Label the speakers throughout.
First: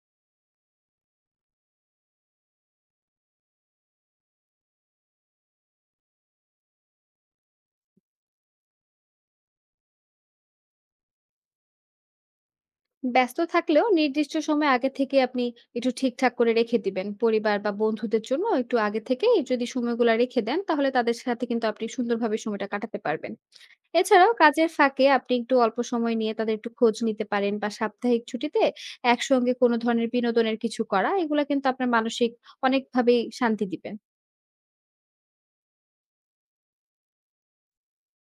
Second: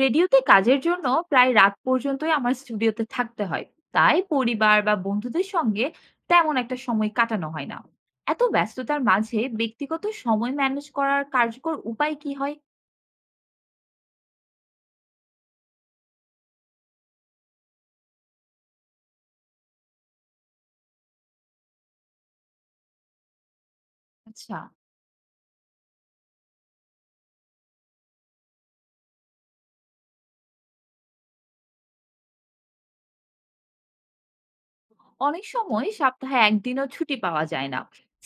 Speaker 1: রেডিওতে কাজের জন্য প্রায় রাত পর্যন্তই আমার স্টুডিওতে থাকতে হয়। তাই পরিবার বা বন্ধুদের সঙ্গে তেমন একটা সময় কাটানো হয় না। এত ব্যস্ততার মাঝে ব্যক্তিগত সময় ম্যানেজ করার কার্যকর উপায় কি হয়?
Speaker 2: ব্যস্ত থাকলেও নির্দিষ্ট সময় আগে থেকে আপনি একটু ঠিকঠাক করে রেখে দিবেন পরিবার বা বন্ধুদের জন্য একটু আগে থেকে যদি সময়গুলো রেখে দেন তাহলে তাদের সাথে কিন্তু আপনি সুন্দরভাবে সময়টা কাটাতে পারবেন। এছাড়াও
Speaker 1: আচ্ছা।
Speaker 2: কাজের ফাঁকে আপনি একটু অল্প সময় নিয়ে তাদের একটু খোঁজ নিতে পারেন বা সাপ্তাহিক ছুটিতে একসঙ্গে কোনো ধরনের বিনোদনের কিছু করা এগুলা কিন্তু আপনার মানসিক অনেকভাবেই শান্তি দিবে।
Speaker 1: অনেক সময় সপ্তাহে একদিনও ছুটি পাওয়া যায় না।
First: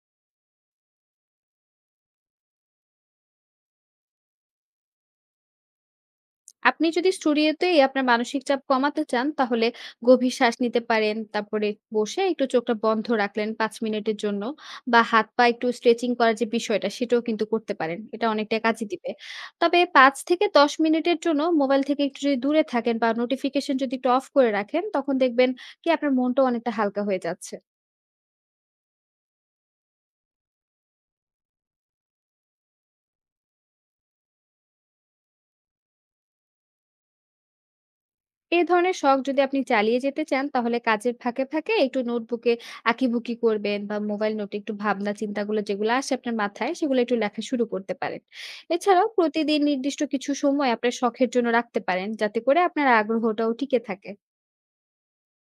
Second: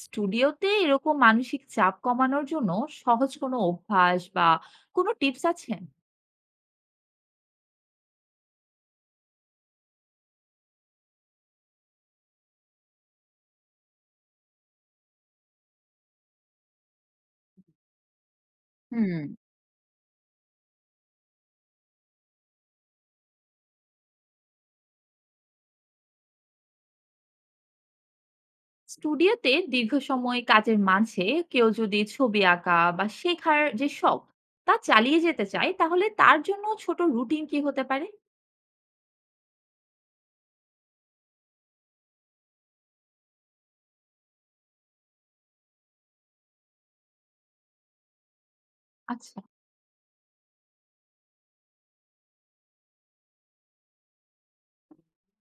Speaker 1: স্টুডিওতে এরকম মানসিক চাপ কমানোর জন্য সহজ কোনো অভ্যাস বা কোনো টিপস আছে?
Speaker 2: আপনি যদি স্টুডিওতেই আপনার মানসিক চাপ কমাতে চান তাহলে গভীর শ্বাস নিতে পারেন, তারপরে বসে একটু চোখটা বন্ধ রাখলেন পাঁচ মিনিটের জন্য, বা হাত পা একটু স্ট্রেচিং করার যে বিষয়টা সেটাও কিন্তু করতে পারেন, এটা অনেকটা কাজে দিবে।
Speaker 1: হুম।
Speaker 2: তবে পাঁচ থেকে দশ মিনিটের জন্য মোবাইল থেকে একটু যদি দূরে থাকেন বা নোটিফিকেশন যদি একটু অফ করে রাখেন তখন দেখবেন কি আপনার মনটা অনেকটা হালকা হয়ে যাচ্ছে।
Speaker 1: স্টুডিওতে দীর্ঘ সময় কাজের মাঝে কেউ যদি ছবি আঁকা বা শেখার যে শখ তা চালিয়ে যেতে চায় তাহলে তার জন্য ছোট রুটিন কি হতে পারে?
Speaker 2: এ ধরনের শখ যদি আপনি চালিয়ে যেতে চান তাহলে কাজের ফাঁকে ফাঁকে একটু নোটবুকে আঁকিবুকি করবেন বা মোবাইল নোটে একটু ভাবনা চিন্তাগুলো যেগুলো আসে আপনার মাথায় সেগুলো একটু লেখা শুরু করতে পারেন। এছাড়াও
Speaker 1: আচ্ছা।
Speaker 2: প্রতিদিন নির্দিষ্ট কিছু সময় আপনার শখের জন্য রাখতে পারেন যাতে করে আপনার আগ্রহটাও টিকে থাকে।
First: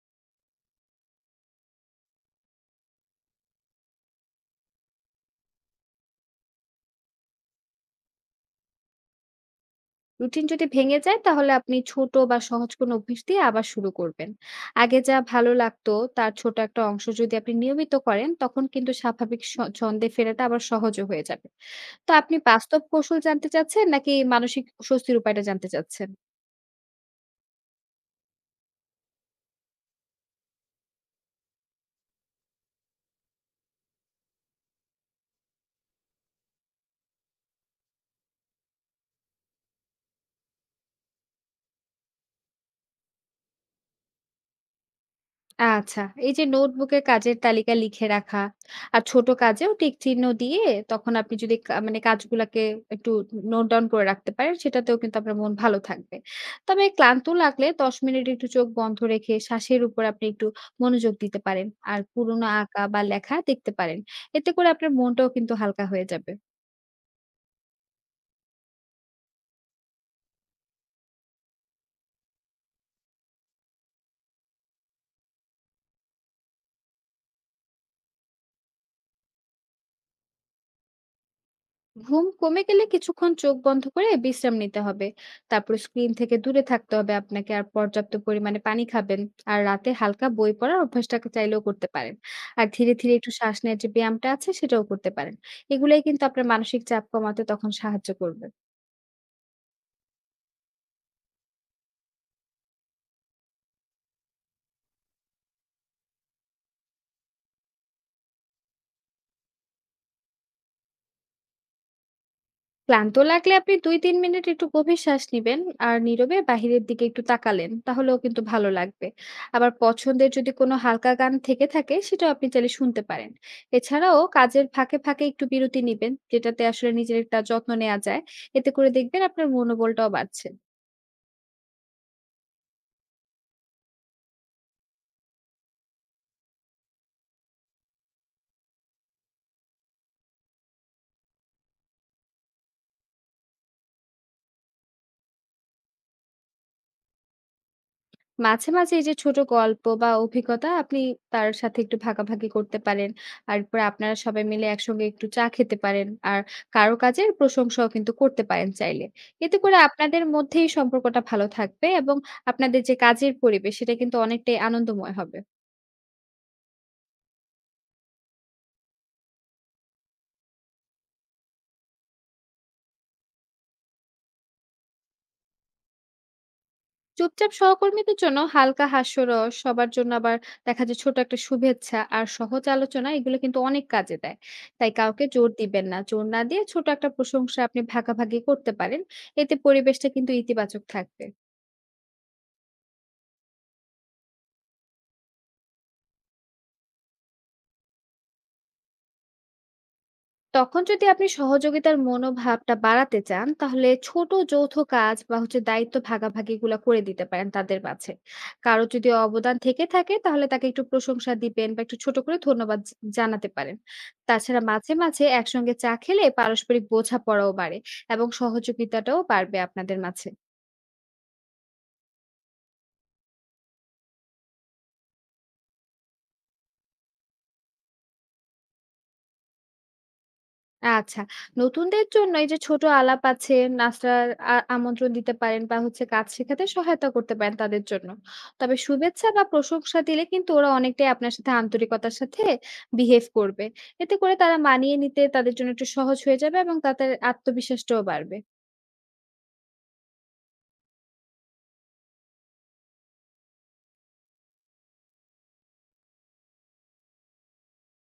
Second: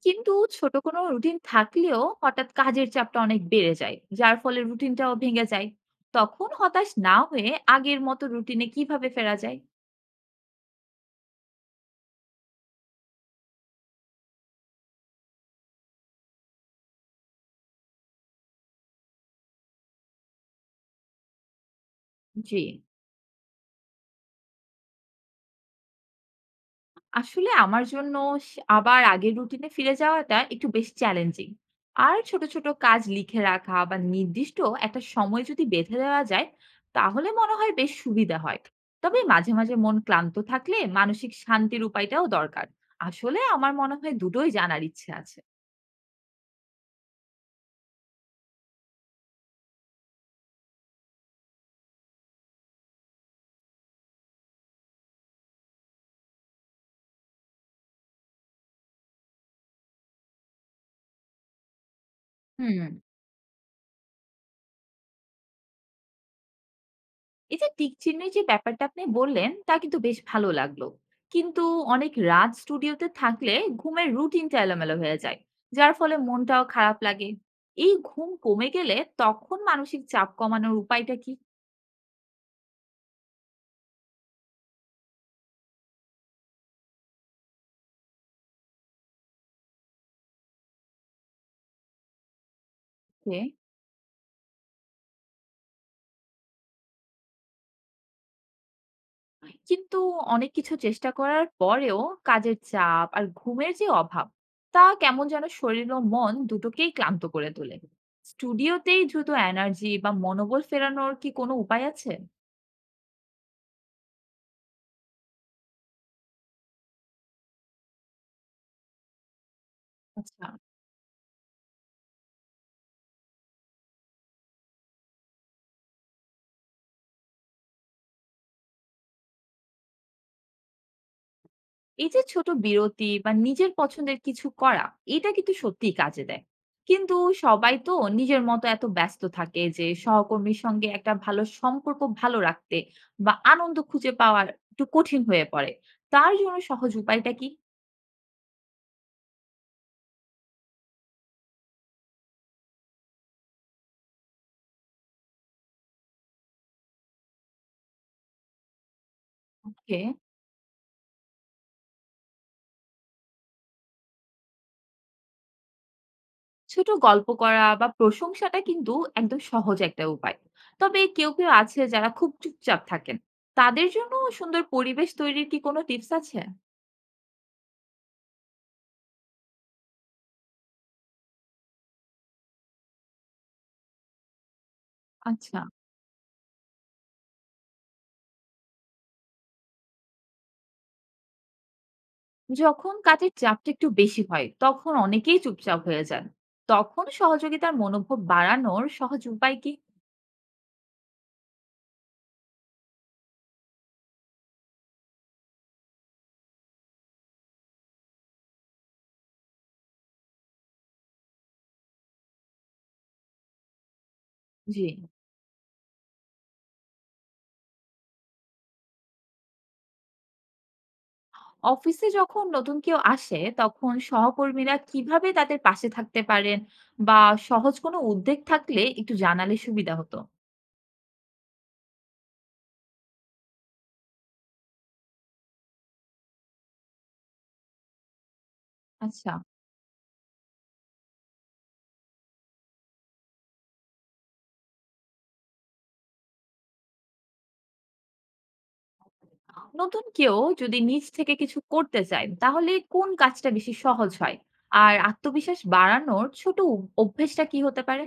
Speaker 1: কিন্তু ছোট কোনো রুটিন থাকলেও হঠাৎ কাজের চাপটা অনেক বেড়ে যায়, যার ফলে রুটিনটাও ভেঙে যায়। তখন হতাশ না হয়ে আগের মতো রুটিনে কিভাবে ফেরা যায়?
Speaker 2: রুটিন যদি ভেঙে যায় তাহলে আপনি ছোট বা সহজ কোনো অভ্যেস দিয়ে আবার শুরু করবেন। আগে যা ভালো লাগতো তার ছোট একটা অংশ যদি আপনি নিয়মিত করেন তখন কিন্তু স্বাভাবিক ছন্দে ফেরাটা আবার সহজও হয়ে যাবে। তো আপনি
Speaker 1: জি।
Speaker 2: বাস্তব কৌশল জানতে চাচ্ছেন নাকি মানসিক স্বস্তির উপায়টা জানতে চাচ্ছেন?
Speaker 1: আসলে আমার জন্য স আবার আগের রুটিনে ফিরে যাওয়াটা একটু বেশ চ্যালেঞ্জিং। আর ছোট, ছোট কাজ লিখে রাখা বা নির্দিষ্ট একটা সময় যদি বেঁধে দেওয়া যায়, তাহলে মনে হয় বেশ সুবিধা হয়। তবে মাঝে, মাঝে মন ক্লান্ত থাকলে মানসিক শান্তির উপায়টাও দরকার। আসলে আমার মনে হয় দুটোই জানার ইচ্ছে আছে।
Speaker 2: আচ্ছা, এই যে নোটবুকে কাজের তালিকা লিখে রাখা আর ছোট কাজেও টিক চিহ্ন দিয়ে তখন আপনি যদি কা মানে কাজগুলাকে একটু নোট ডাউন করে রাখতে পারেন সেটাতেও কিন্তু আপনার মন ভালো থাকবে। তবে ক্লান্ত লাগলে ১০ মিনিট একটু চোখ বন্ধ রেখে শ্বাসের উপর আপনি একটু মনোযোগ দিতে পারেন। আর পুরোনো আঁকা
Speaker 1: হুম।
Speaker 2: বা লেখা দেখতে পারেন। এতে করে আপনার মনটাও কিন্তু হালকা হয়ে যাবে।
Speaker 1: এই যে টিক চিহ্নের যে ব্যাপারটা আপনি বললেন তা কিন্তু বেশ ভালো লাগলো। কিন্তু অনেক রাত স্টুডিওতে থাকলে ঘুমের রুটিনটা এলোমেলো হয়ে যায়। যার ফলে মনটাও খারাপ লাগে। এই ঘুম কমে গেলে তখন মানসিক চাপ কমানোর উপায়টা কি?
Speaker 2: ঘুম কমে গেলে কিছুক্ষণ চোখ বন্ধ করে বিশ্রাম নিতে হবে, তারপর স্ক্রিন থেকে দূরে থাকতে হবে আপনাকে, আর পর্যাপ্ত পরিমাণে পানি খাবেন। আর রাতে হালকা বই পড়ার অভ্যাসটাকে চাইলেও করতে পারেন। আর ধীরে ধীরে একটু
Speaker 1: কে।
Speaker 2: শ্বাস নেওয়ার যে ব্যায়ামটা আছে সেটাও করতে পারেন। এগুলাই কিন্তু আপনার মানসিক চাপ কমাতে তখন সাহায্য করবে।
Speaker 1: কিন্তু অনেক কিছু চেষ্টা করার পরেও কাজের চাপ আর ঘুমের যে অভাব তা কেমন যেন শরীর ও মন দুটোকেই ক্লান্ত করে তোলে। স্টুডিওতেই দ্রুত এনার্জি বা মনোবল ফেরানোর কি কোনো উপায় আছে?
Speaker 2: ক্লান্ত লাগলে আপনি 2-3 মিনিট একটু গভীর শ্বাস নিবেন আর নীরবে বাহিরের দিকে একটু তাকালেন, তাহলেও কিন্তু ভালো লাগবে। আবার পছন্দের
Speaker 1: আচ্ছা।
Speaker 2: যদি কোনো হালকা গান থেকে থাকে সেটাও আপনি চাইলে শুনতে পারেন। এছাড়াও কাজের ফাঁকে, ফাঁকে একটু বিরতি নিবেন যেটাতে আসলে নিজের একটা যত্ন নেওয়া যায়। এতে করে দেখবেন আপনার মনোবলটাও বাড়ছে।
Speaker 1: এই যে ছোট বিরতি বা নিজের পছন্দের কিছু করা, এটা কিন্তু সত্যিই কাজে দেয়। কিন্তু সবাই তো নিজের মতো এত ব্যস্ত থাকে যে সহকর্মীর সঙ্গে একটা ভালো সম্পর্ক ভালো রাখতে বা আনন্দ খুঁজে পাওয়া একটু কঠিন হয়ে পড়ে। তার জন্য সহজ উপায়টা কি?
Speaker 2: মাঝে, মাঝে এই যে ছোট গল্প বা অভিজ্ঞতা আপনি তার সাথে একটু ভাগাভাগি করতে পারেন। আর এরপরে আপনারা সবাই মিলে একসঙ্গে একটু চা খেতে পারেন। আর কারো কাজের প্রশংসাও কিন্তু করতে পারেন চাইলে। এতে করে
Speaker 1: কে।
Speaker 2: আপনাদের মধ্যেই সম্পর্কটা ভালো থাকবে এবং আপনাদের যে কাজের পরিবেশ সেটা কিন্তু অনেকটাই আনন্দময় হবে।
Speaker 1: ছোট গল্প করা বা প্রশংসাটা কিন্তু একদম সহজ একটা উপায়। তবে কেউ, কেউ আছে যারা খুব চুপচাপ থাকেন। তাদের জন্য সুন্দর পরিবেশ তৈরির কি কোনো টিপস আছে?
Speaker 2: চুপচাপ সহকর্মীদের জন্য হালকা হাস্যরস, সবার জন্য আবার দেখা যায় ছোট একটা শুভেচ্ছা আর সহজ আলোচনা, এগুলো কিন্তু অনেক কাজে দেয়। তাই কাউকে জোর
Speaker 1: আচ্ছা।
Speaker 2: দিবেন না। জোর না দিয়ে ছোট একটা প্রশংসা আপনি ভাগাভাগি করতে পারেন। এতে পরিবেশটা কিন্তু ইতিবাচক থাকবে।
Speaker 1: যখন কাজের চাপটা একটু বেশি হয় তখন অনেকেই চুপচাপ হয়ে যান। তখন সহযোগিতার মনোভাব বাড়ানোর সহজ উপায় কি?
Speaker 2: তখন যদি আপনি সহযোগিতার মনোভাবটা বাড়াতে চান তাহলে ছোট যৌথ কাজ বা হচ্ছে দায়িত্ব ভাগাভাগিগুলো করে দিতে পারেন তাদের মাঝে। কারো যদি অবদান থেকে থাকে তাহলে তাকে একটু প্রশংসা দিবেন বা একটু ছোট করে ধন্যবাদ জানাতে পারেন। তাছাড়া
Speaker 1: জি।
Speaker 2: মাঝে মাঝে একসঙ্গে চা খেলে পারস্পরিক বোঝাপড়াও বাড়ে এবং সহযোগিতাটাও বাড়বে আপনাদের মাঝে।
Speaker 1: অফিসে যখন নতুন কেউ আসে তখন সহকর্মীরা কিভাবে তাদের পাশে থাকতে পারেন বা সহজ কোনো উদ্যোগ থাকলে একটু জানালে সুবিধা হতো।
Speaker 2: আচ্ছা। নতুনদের জন্য এই যে ছোট আলাপ আছে, নাস্তার আমন্ত্রণ দিতে পারেন বা হচ্ছে কাজ শেখাতে সহায়তা করতে পারেন তাদের জন্য। তবে শুভেচ্ছা
Speaker 1: আচ্ছা।
Speaker 2: বা প্রশংসা দিলে কিন্তু ওরা অনেকটাই আপনার সাথে আন্তরিকতার সাথে বিহেভ করবে। এতে করে তারা মানিয়ে নিতে তাদের জন্য একটু সহজ হয়ে যাবে এবং তাদের আত্মবিশ্বাসটাও বাড়বে।
Speaker 1: নতুন কেউ যদি নিজ থেকে কিছু করতে চায় তাহলে কোন কাজটা বেশি সহজ হয়, আর আত্মবিশ্বাস বাড়ানোর ছোট অভ্যেসটা কি হতে পারে?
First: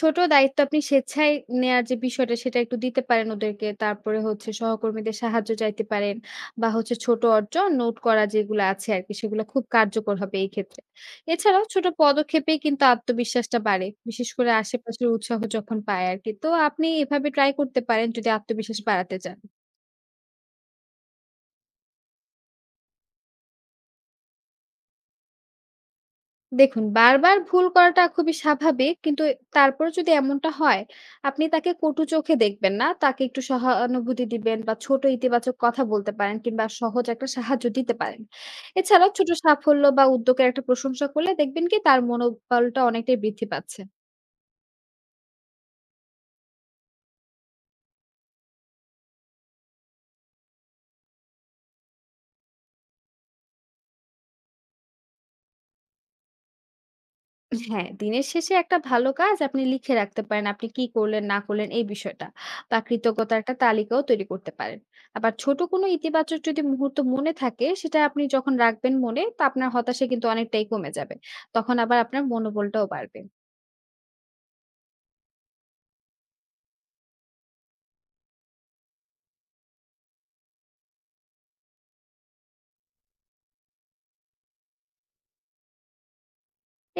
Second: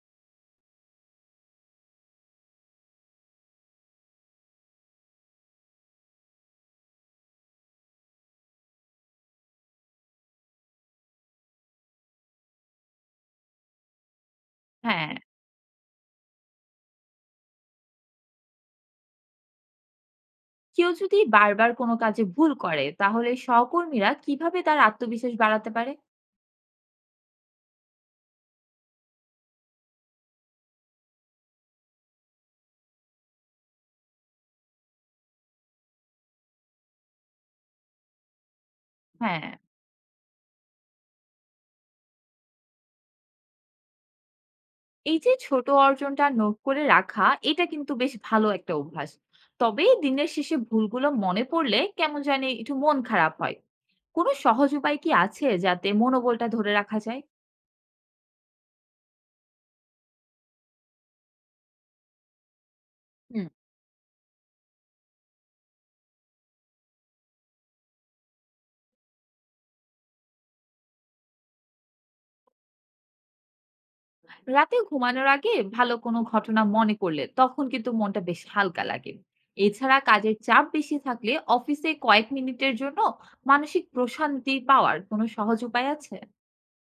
Speaker 2: ছোট দায়িত্ব আপনি স্বেচ্ছায় নেয়ার যে বিষয়টা সেটা একটু দিতে পারেন ওদেরকে। তারপরে হচ্ছে সহকর্মীদের সাহায্য চাইতে পারেন বা হচ্ছে ছোট অর্জন নোট করা যেগুলো আছে আরকি সেগুলো খুব কার্যকর হবে এই ক্ষেত্রে। এছাড়াও ছোট পদক্ষেপেই কিন্তু আত্মবিশ্বাসটা বাড়ে, বিশেষ করে আশেপাশের
Speaker 1: হ্যাঁ।
Speaker 2: উৎসাহ যখন পায় আরকি। তো আপনি এভাবে ট্রাই করতে পারেন যদি আত্মবিশ্বাস বাড়াতে চান।
Speaker 1: কেউ যদি বারবার কোনো কাজে ভুল করে তাহলে সহকর্মীরা কিভাবে তার আত্মবিশ্বাস বাড়াতে পারে?
Speaker 2: দেখুন, বারবার ভুল করাটা খুবই স্বাভাবিক। কিন্তু তারপর যদি এমনটা হয় আপনি তাকে কটু চোখে দেখবেন না, তাকে একটু সহানুভূতি দিবেন বা ছোট ইতিবাচক কথা বলতে পারেন কিংবা সহজ একটা সাহায্য দিতে পারেন। এছাড়াও ছোট
Speaker 1: হ্যাঁ।
Speaker 2: সাফল্য বা উদ্যোগের একটা প্রশংসা করলে দেখবেন কি তার মনোবলটা অনেকটাই বৃদ্ধি পাচ্ছে।
Speaker 1: এই যে ছোট অর্জনটা নোট করে রাখা এটা কিন্তু বেশ ভালো একটা অভ্যাস। তবে দিনের শেষে ভুলগুলো মনে পড়লে কেমন জানি একটু মন খারাপ হয়। কোনো সহজ উপায় কি আছে যাতে মনোবলটা ধরে রাখা যায়?
Speaker 2: হ্যাঁ, দিনের শেষে একটা ভালো কাজ আপনি লিখে রাখতে পারেন, আপনি কি করলেন না করলেন এই বিষয়টা। বা কৃতজ্ঞতার
Speaker 1: হুম।
Speaker 2: একটা তালিকাও তৈরি করতে পারেন। আবার ছোট কোনো ইতিবাচক যদি মুহূর্ত মনে থাকে সেটা আপনি যখন রাখবেন মনে, তো আপনার হতাশা কিন্তু অনেকটাই কমে যাবে। তখন আবার আপনার মনোবলটাও বাড়বে।
Speaker 1: রাতে ঘুমানোর আগে ভালো কোনো ঘটনা মনে করলে তখন কিন্তু মনটা বেশ হালকা লাগে। এছাড়া কাজের চাপ বেশি থাকলে অফিসে কয়েক মিনিটের জন্য মানসিক প্রশান্তি পাওয়ার কোনো সহজ উপায় আছে?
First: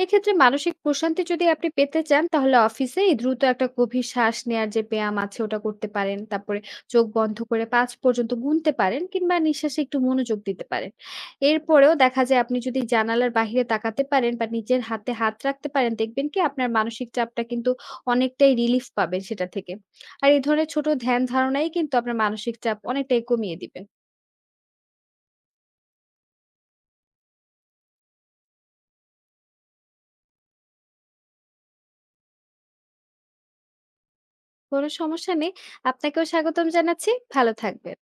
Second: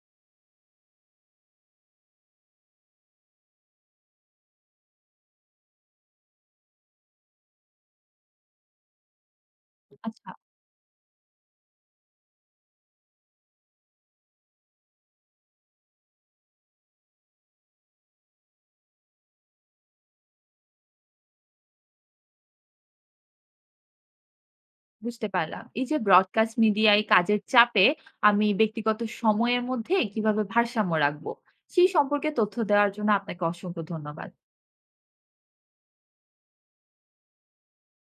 Speaker 2: এক্ষেত্রে মানসিক প্রশান্তি যদি আপনি পেতে চান তাহলে অফিসে এই দ্রুত একটা গভীর শ্বাস নেয়ার যে ব্যায়াম আছে ওটা করতে পারেন, তারপরে চোখ বন্ধ করে পাঁচ পর্যন্ত গুনতে পারেন কিংবা নিঃশ্বাসে একটু
Speaker 1: আচ্ছা।
Speaker 2: মনোযোগ দিতে পারেন। এরপরেও দেখা যায় আপনি যদি জানালার বাইরে তাকাতে পারেন বা নিজের হাতে হাত রাখতে পারেন দেখবেন কি আপনার মানসিক চাপটা কিন্তু অনেকটাই রিলিফ পাবেন সেটা থেকে। আর এই ধরনের ছোট ধ্যান ধারণাই কিন্তু আপনার মানসিক চাপ অনেকটাই কমিয়ে দিবে।
Speaker 1: বুঝতে পারলাম, এই যে ব্রডকাস্ট মিডিয়ায় কাজের চাপে আমি ব্যক্তিগত সময়ের মধ্যে কিভাবে ভারসাম্য রাখবো সেই সম্পর্কে তথ্য দেওয়ার জন্য আপনাকে অসংখ্য ধন্যবাদ।
Speaker 2: কোনো সমস্যা নেই। আপনাকেও স্বাগতম জানাচ্ছি, ভালো থাকবেন।